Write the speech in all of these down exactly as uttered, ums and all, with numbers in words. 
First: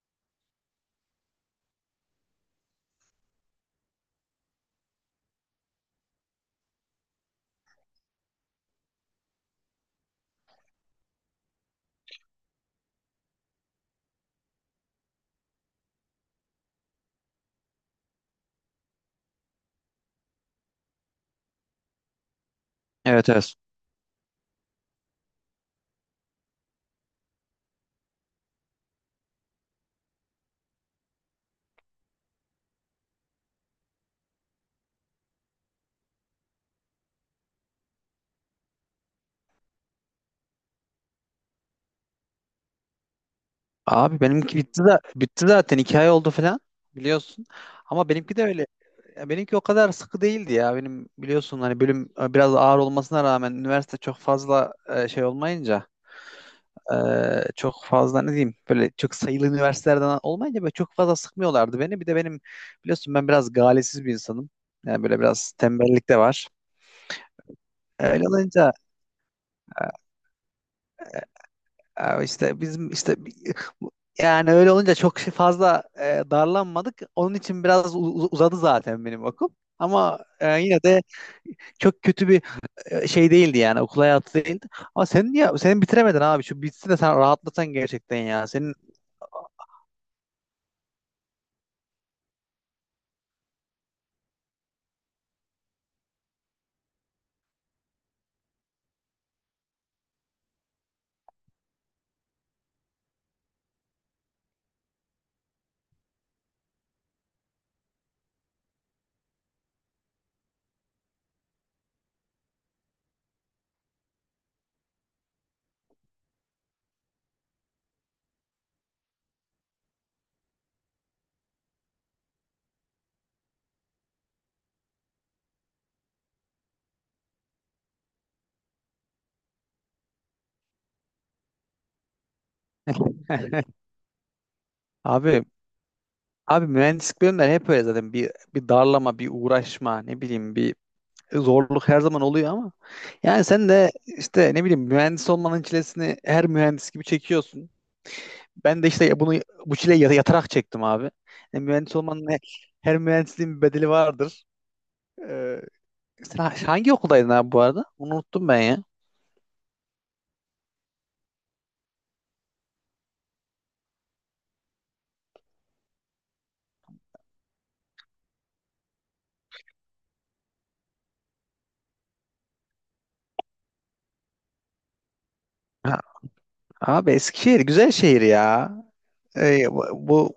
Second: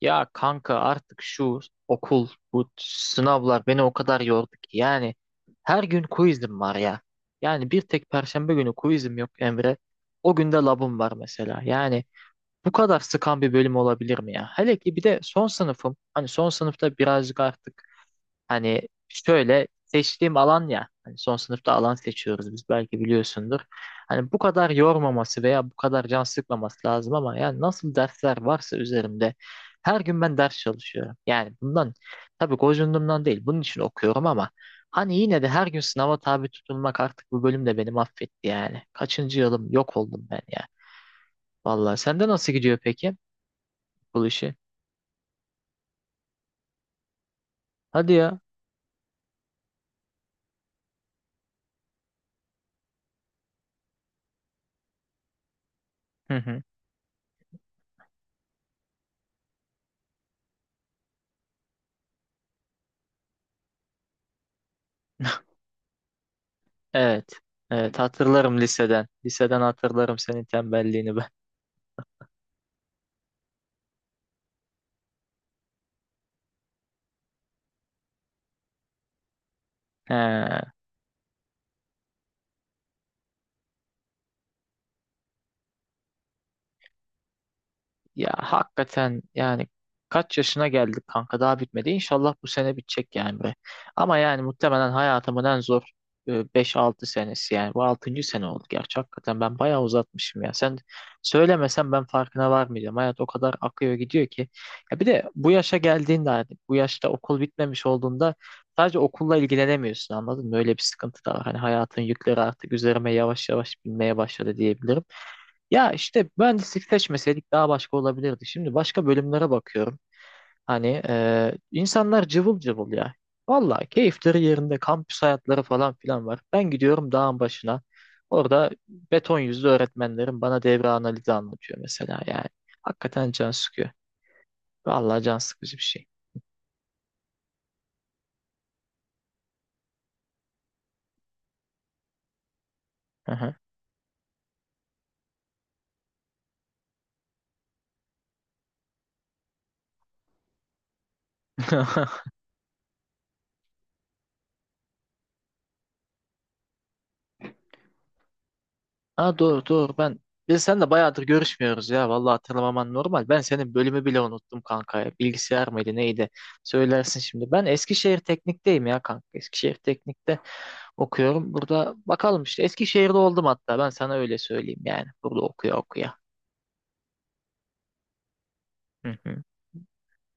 Ya kanka artık şu okul, bu sınavlar beni o kadar yordu ki. Yani her gün quizim var ya. Yani bir tek Perşembe günü quizim yok Emre. O günde labım var mesela. Yani bu kadar sıkan bir bölüm olabilir mi ya? Hele ki bir de son sınıfım. Hani son sınıfta birazcık artık hani şöyle seçtiğim alan ya hani son sınıfta alan seçiyoruz biz, belki Evet evet. biliyorsundur. Hani bu kadar yormaması veya bu kadar can sıkmaması lazım, ama yani nasıl dersler varsa üzerimde her gün ben ders çalışıyorum. Yani bundan tabii gocundumdan değil, bunun için okuyorum, ama hani yine de her gün sınava tabi tutulmak, artık bu bölüm de beni affetti yani. Kaçıncı yılım, yok oldum ben ya. Vallahi sende nasıl gidiyor peki Abi bu işi? benimki bitti de bitti zaten iki ay oldu falan biliyorsun. Ama Hadi benimki ya. de öyle. Ya benimki o kadar sıkı değildi ya. Benim biliyorsun hani bölüm e, biraz ağır olmasına rağmen üniversite çok fazla e, şey olmayınca e, çok fazla ne diyeyim böyle çok sayılı üniversitelerden olmayınca böyle çok fazla sıkmıyorlardı beni. Bir de benim biliyorsun ben biraz galesiz bir insanım. Yani böyle biraz tembellik de var. Evet. Evet, Öyle hatırlarım olunca, liseden. Liseden hatırlarım senin tembelliğini ben. ya işte bizim işte yani öyle olunca çok şey fazla e, darlanmadık. Onun için biraz u- u- uzadı zaten benim okul. Ama e, He. yine de çok kötü bir e, şey değildi yani okul hayatı değildi. Ama sen niye sen bitiremedin abi, şu bitsin de sen rahatlasan gerçekten Ya ya. Senin hakikaten yani kaç yaşına geldik kanka, daha bitmedi. İnşallah bu sene bitecek yani be. Ama yani muhtemelen hayatımın en zor e, beş altı senesi yani. Bu altıncı sene oldu gerçi, hakikaten ben bayağı uzatmışım ya. Sen söylemesen ben farkına varmayacağım. Hayat o kadar akıyor gidiyor ki. Ya bir de bu yaşa geldiğinde, hani bu yaşta okul bitmemiş olduğunda sadece okulla ilgilenemiyorsun, anladın mı? Öyle bir sıkıntı da var. Hani hayatın yükleri artık üzerime yavaş yavaş binmeye başladı diyebilirim. Ya işte mühendislik seçmeseydik daha başka olabilirdi. Şimdi başka bölümlere bakıyorum. Hani eee, insanlar cıvıl cıvıl ya. Vallahi keyifleri yerinde, kampüs hayatları falan filan var. Ben gidiyorum dağın başına. Orada beton yüzlü öğretmenlerim bana devre analizi anlatıyor mesela yani. Hakikaten can sıkıyor. Vallahi can abi sıkıcı bir şey. abi mühendislik bölümleri hep öyle zaten bir bir darlama, bir uğraşma, ne bileyim bir zorluk her zaman oluyor ama Hı yani hı. sen de işte ne bileyim mühendis olmanın çilesini her mühendis gibi çekiyorsun. Ben de işte bunu bu çileyi yata- yatarak çektim abi. Yani mühendis olmanın he- her mühendisliğin bir bedeli vardır. Ee, sen ha- hangi okuldaydın abi bu arada? Onu unuttum ben ya. Ha, doğru doğru, ben biz seninle bayağıdır görüşmüyoruz ya, vallahi hatırlamaman normal. Ben senin bölümü bile unuttum kanka ya. Bilgisayar mıydı neydi? Söylersin şimdi. Ben Eskişehir Teknik'teyim ya kanka. Eskişehir Teknik'te okuyorum. Burada bakalım, işte Eskişehir'de oldum hatta, ben sana öyle söyleyeyim yani. Burada okuya Ha, okuya. abi Eskişehir güzel şehir ya. Hı hı. Ee, bu bu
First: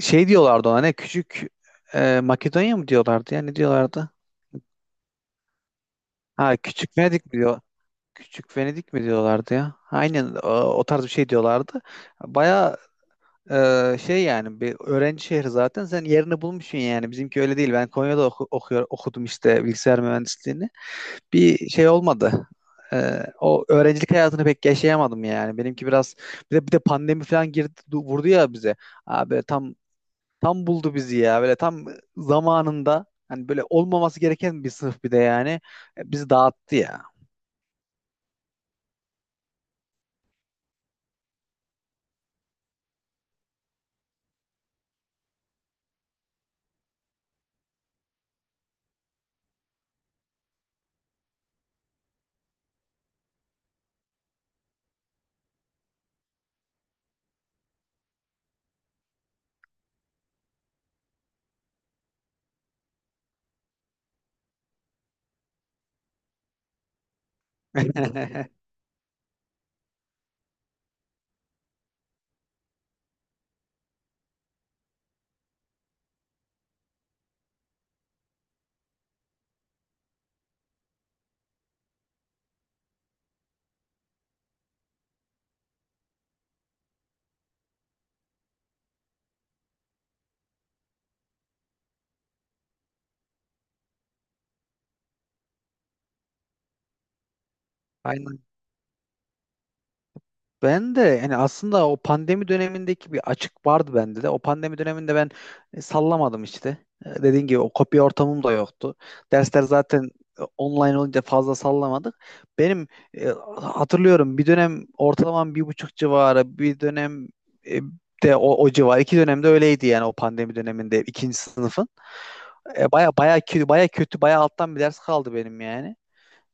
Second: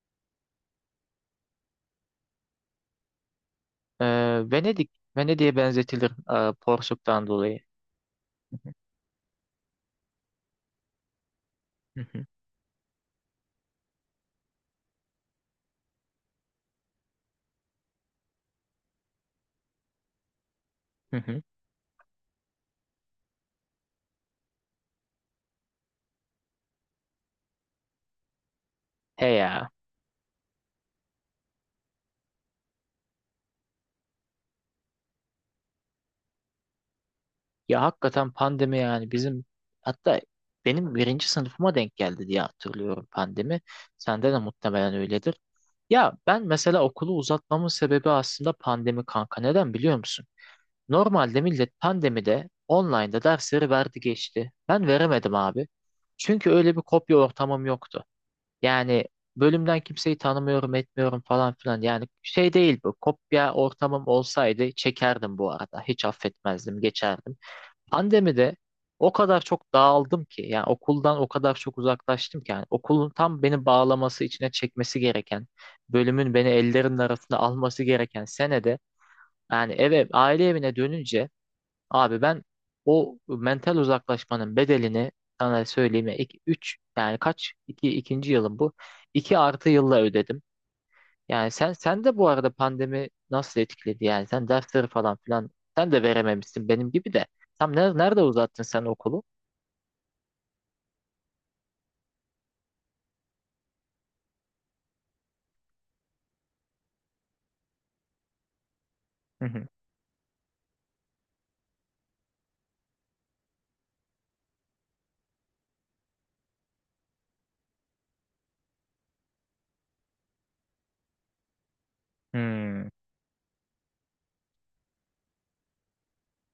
şey diyorlardı ona, ne küçük e, Makedonya mı diyorlardı ya ne diyorlardı? Ee, Venedik, Venedik'e benzetilir e, Ha, küçük Venedik Porsuk'tan mi dolayı. diyor? Küçük Venedik mi diyorlardı ya? Aynen o, o tarz bir şey diyorlardı. Hı hı. Baya. Ee, şey yani bir öğrenci şehri zaten, sen yerini bulmuşsun, yani bizimki öyle değil. Ben Konya'da oku- okuyor, okudum işte bilgisayar mühendisliğini, Hı hı. bir şey olmadı. Ee, o öğrencilik hayatını pek yaşayamadım, yani benimki biraz. Bir de, bir de pandemi falan girdi, du- vurdu ya bize He abi, ya. tam tam buldu bizi ya, böyle tam zamanında, hani böyle olmaması gereken bir sınıf bir de yani. E, bizi dağıttı ya. Ya hakikaten pandemi yani bizim, hatta benim birinci sınıfıma denk geldi diye hatırlıyorum pandemi. Sende de muhtemelen öyledir. Ya ben mesela okulu uzatmamın sebebi aslında pandemi kanka. Neden biliyor musun? Normalde millet pandemide online'da dersleri verdi geçti. Ben veremedim abi. Çünkü öyle bir kopya ortamım yoktu. Yani bölümden kimseyi tanımıyorum etmiyorum falan filan. Yani şey değil bu. Kopya ortamım olsaydı çekerdim bu arada. Hiç affetmezdim, geçerdim. Pandemide o kadar çok dağıldım ki, yani okuldan o kadar çok uzaklaştım ki, yani okulun tam beni bağlaması, içine çekmesi gereken, bölümün beni ellerinin arasına alması gereken senede, yani eve, aile evine dönünce, abi ben o mental uzaklaşmanın bedelini, sana söyleyeyim ya, iki, üç yani kaç, iki, ikinci yılım bu, iki artı yılla ödedim. Yani sen, sen de bu arada pandemi nasıl etkiledi, yani sen dersleri falan filan sen de verememişsin benim gibi de. Tam ne- nerede Aynen. uzattın sen okulu? Ben de yani aslında o pandemi dönemindeki bir açık vardı bende de. O pandemi döneminde ben e, sallamadım işte. E, Dediğin gibi o kopya ortamım da yoktu. Hı Dersler hı. zaten e, online olunca fazla sallamadık. Benim e, hatırlıyorum, bir dönem ortalamam bir buçuk civarı, bir dönem e, de o, o civar. İki dönemde öyleydi yani, o pandemi döneminde ikinci sınıfın. Hmm. E, baya baya kötü, baya kötü, baya alttan bir ders kaldı benim yani.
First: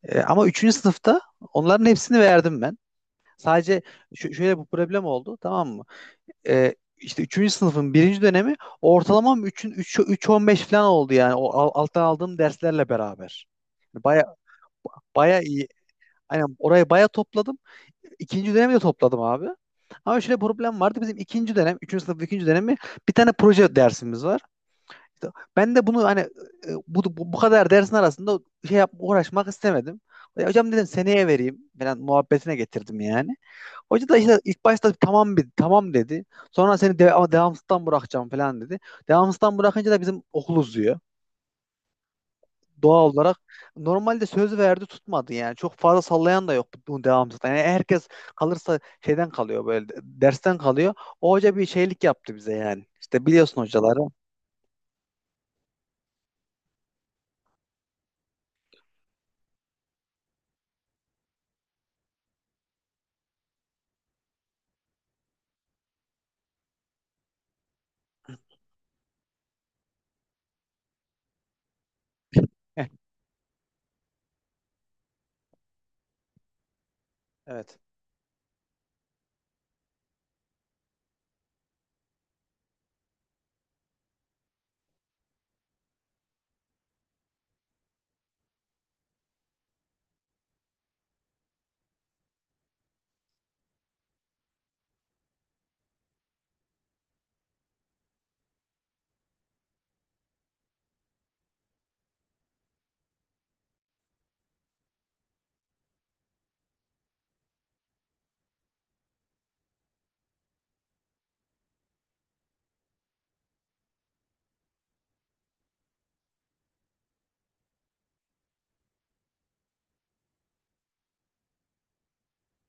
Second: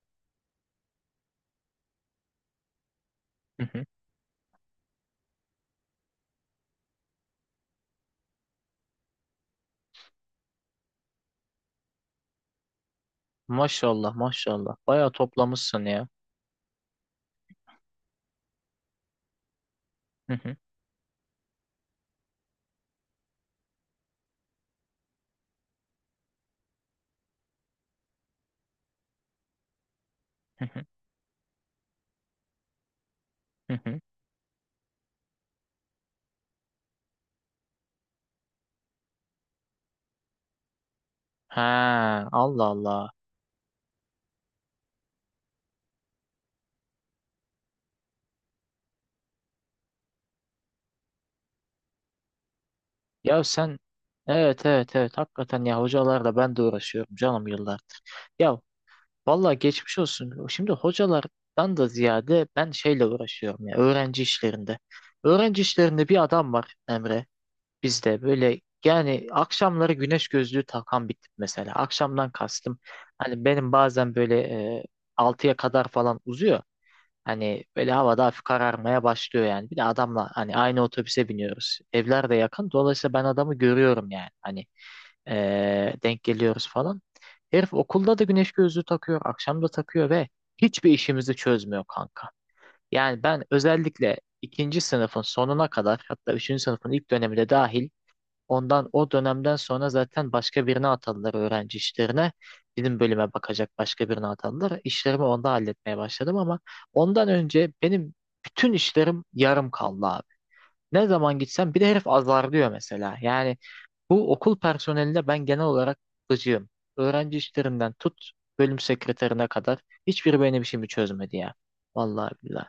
E, ama üçüncü sınıfta onların hepsini verdim ben. Hı Sadece hı. şö- şöyle bu problem oldu, tamam mı? Ee, işte üçüncü sınıfın birinci dönemi ortalamam üçün üç üç virgül on beş falan oldu, yani o al- alttan aldığım derslerle beraber. Yani Maşallah baya maşallah. Bayağı baya iyi. toplamışsın ya. Aynen, orayı baya topladım. İkinci dönemi de topladım abi. Ama Hı şöyle hı. problem vardı. Bizim ikinci dönem, üçüncü sınıf ikinci dönemi bir tane proje dersimiz var. İşte ben de bunu hani e, bu, bu, bu kadar dersin arasında şey yap, uğraşmak istemedim. Ya Hı hocam, hı. dedim seneye vereyim falan muhabbetine getirdim yani. Hı hı. Hoca da işte ilk başta tamam, bir tamam dedi. Sonra seni de, ama devamsızdan bırakacağım falan dedi. Devamsızdan bırakınca da bizim okul uzuyor. Ha, Allah Doğal Allah. olarak normalde söz verdi, tutmadı yani. Çok fazla sallayan da yok bu devamsızdan. Yani herkes kalırsa şeyden kalıyor, böyle dersten kalıyor. O hoca bir şeylik yaptı bize yani. İşte Ya biliyorsun sen, hocaları. evet evet evet, hakikaten ya, hocalarla ben de uğraşıyorum canım yıllardır. Ya vallahi geçmiş olsun. Şimdi hocalardan da ziyade ben şeyle uğraşıyorum ya, öğrenci işlerinde. Öğrenci işlerinde bir adam var Emre. Bizde böyle, yani akşamları güneş gözlüğü takan bir tip mesela. Akşamdan kastım, Heh, hani benim bazen böyle e, altıya kadar falan uzuyor. Hani evet. böyle havada hafif kararmaya başlıyor yani. Bir de adamla hani aynı otobüse biniyoruz. Evler de yakın. Dolayısıyla ben adamı görüyorum yani. Hani e, denk geliyoruz falan. Herif okulda da güneş gözlüğü takıyor. Akşam da takıyor ve hiçbir işimizi çözmüyor kanka. Yani ben özellikle ikinci sınıfın sonuna kadar, hatta üçüncü sınıfın ilk döneminde dahil, ondan, o dönemden sonra zaten başka birine atadılar öğrenci işlerine. Bizim bölüme bakacak başka birine atadılar. İşlerimi onda halletmeye başladım, ama ondan önce benim bütün işlerim yarım kaldı abi. Ne zaman gitsem bir de herif azarlıyor mesela. Yani bu okul personeline ben genel olarak gıcığım. Öğrenci işlerinden tut, bölüm sekreterine kadar hiçbiri benim işimi çözmedi ya. Vallahi billahi.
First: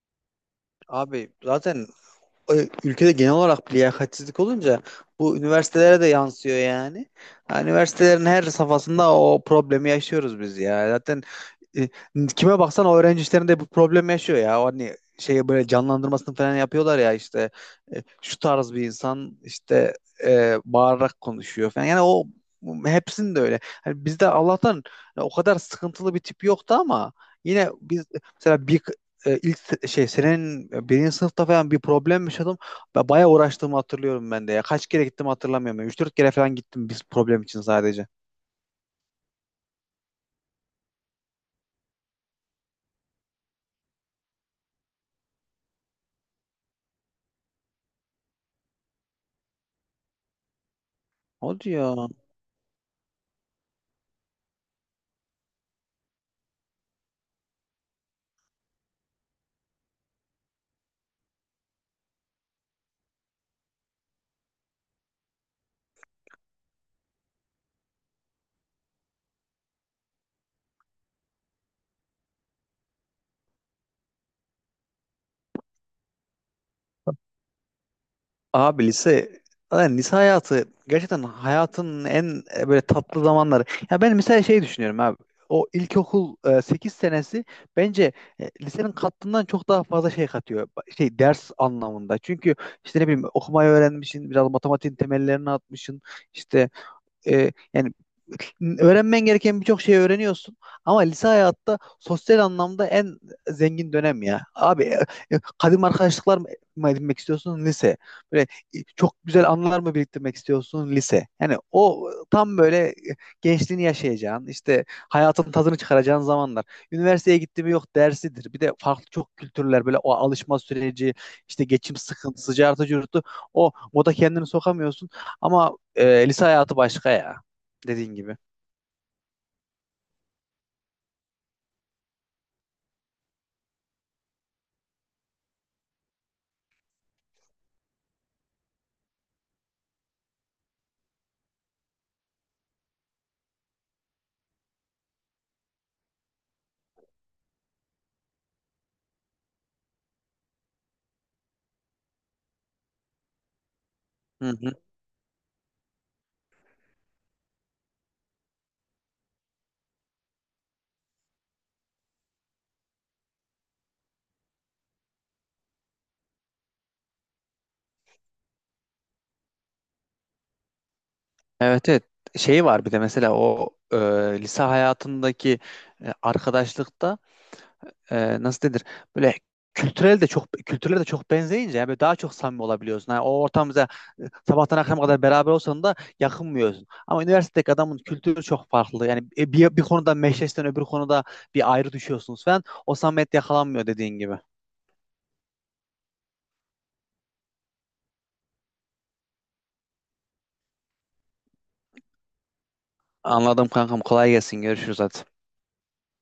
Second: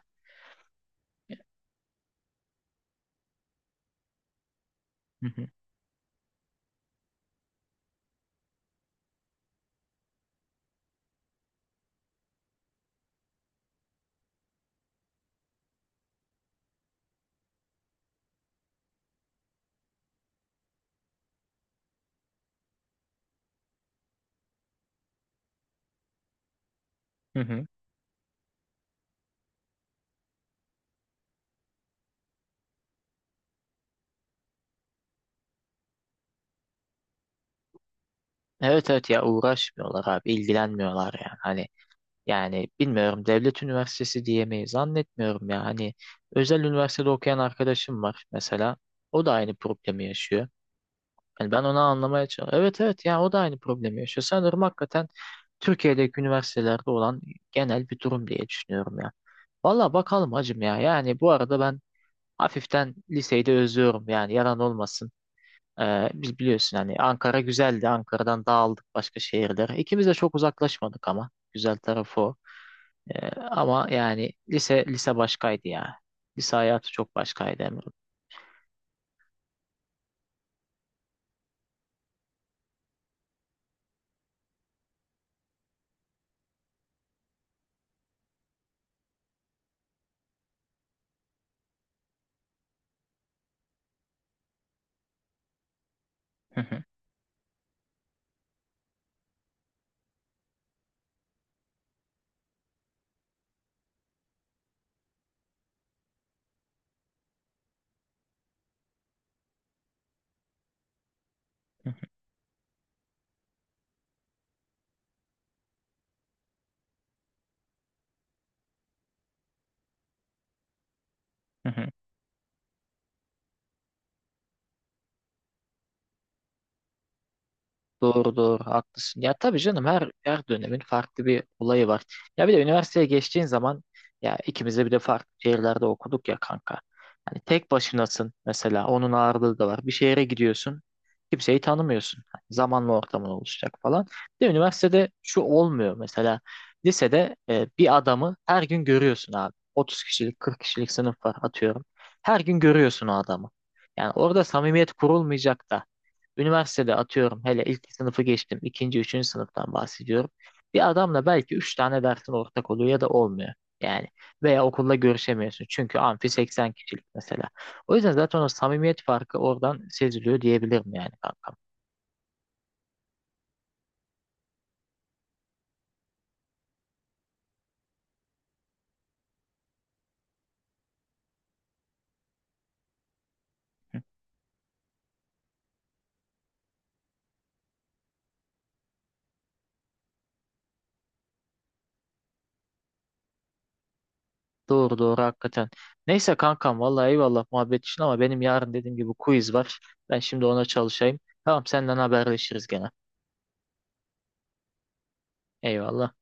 Abi zaten e, ülkede genel olarak bir liyakatsizlik olunca Hı bu hı. üniversitelere de yansıyor yani. Ha, üniversitelerin her safhasında o problemi yaşıyoruz biz ya. Zaten e, kime baksan o öğrenci işlerinde bu problem yaşıyor ya. O hani şey böyle canlandırmasını falan yapıyorlar ya, işte e, şu tarz bir insan işte e, bağırarak konuşuyor falan. Yani o hepsinde öyle. Hani bizde Allah'tan o kadar sıkıntılı bir tip yoktu, ama Hı hı. yine biz mesela bir e, ilk se- şey senin birinci sınıfta falan bir problem yaşadım. Ba- Bayağı uğraştığımı hatırlıyorum ben de ya. Kaç kere gittim hatırlamıyorum. Üç dört kere falan gittim biz problem için sadece. Evet evet, ya uğraşmıyorlar abi, ilgilenmiyorlar yani. Hani yani bilmiyorum, devlet üniversitesi diyemeyiz, zannetmiyorum ya. Hani özel üniversitede okuyan arkadaşım var mesela. O da aynı problemi yaşıyor. Hani ben Hadi onu ya. anlamaya çalışıyorum. Evet evet, ya o da aynı problemi yaşıyor. Sanırım hakikaten Türkiye'deki üniversitelerde olan genel bir durum diye düşünüyorum ya. Valla bakalım hacım ya. Yani bu arada ben hafiften liseyi de özlüyorum yani, yalan olmasın. Ee, biz biliyorsun hani, Ankara güzeldi. Ankara'dan dağıldık başka şehirlere. İkimiz de çok uzaklaşmadık ama. Güzel tarafı o. Ee, ama yani lise lise başkaydı ya. Lise hayatı çok başkaydı Abi lise, yani lise hayatı gerçekten hayatın en e, böyle tatlı zamanları. Ya ben mesela şey düşünüyorum abi. O ilkokul e, sekiz senesi bence e, lisenin kattığından çok daha fazla şey katıyor. Ba- Şey ders anlamında. Çünkü işte ne bileyim okumayı öğrenmişsin, biraz matematiğin temellerini atmışsın. İşte Emre. e, yani öğrenmen gereken birçok şeyi öğreniyorsun, ama lise hayatta sosyal anlamda en zengin dönem ya. Abi e, e, kadim arkadaşlıklar mı mı edinmek istiyorsun lise. Böyle e, çok güzel anılar mı biriktirmek istiyorsun lise. Yani o tam böyle e, gençliğini yaşayacağın, işte hayatın tadını çıkaracağın zamanlar. Üniversiteye gitti mi yok dersidir. Bir de farklı çok kültürler, böyle o alışma süreci, işte geçim sıkıntısı, cartı curtu. O moda kendini sokamıyorsun, ama e, lise hayatı başka ya. Dediğin Doğru gibi. doğru, haklısın. Ya tabii canım, her her dönemin farklı bir olayı var. Ya bir de üniversiteye geçtiğin zaman, ya ikimiz de bir de farklı şehirlerde okuduk ya kanka. Hani tek başınasın mesela, onun ağırlığı da var. Bir şehre gidiyorsun, kimseyi tanımıyorsun. Hani zamanla ortamın oluşacak falan. Bir de üniversitede şu olmuyor mesela, lisede e, bir adamı her gün görüyorsun abi. otuz kişilik, kırk kişilik sınıf var atıyorum. Her gün görüyorsun o adamı. Yani orada Hı hı. samimiyet kurulmayacak da. Üniversitede atıyorum, hele ilk sınıfı geçtim, ikinci, üçüncü sınıftan bahsediyorum. Bir adamla belki üç tane dersin ortak oluyor ya da olmuyor. Yani veya okulda görüşemiyorsun. Çünkü amfi seksen kişilik mesela. O yüzden zaten o samimiyet farkı oradan seziliyor diyebilirim yani kankam. Evet evet. Şey var bir de mesela o e, lise hayatındaki e, arkadaşlıkta e, nasıl denir? Böyle kültürel de çok, kültürel de çok benzeyince yani böyle daha çok samimi olabiliyorsun. Yani o ortamda Hı. e, sabahtan akşama kadar beraber olsan da yakınmıyorsun. Ama üniversitedeki adamın kültürü çok farklı. Yani e, bir, bir konuda meşleşten öbür konuda bir ayrı düşüyorsunuz falan. O samimiyet yakalanmıyor, dediğin gibi. Doğru doğru, hakikaten. Neyse kankam, vallahi eyvallah muhabbet için ama benim yarın dediğim gibi quiz var. Ben şimdi ona çalışayım. Tamam, senden haberleşiriz gene. Anladım kankam. Kolay gelsin. Görüşürüz hadi. Eyvallah.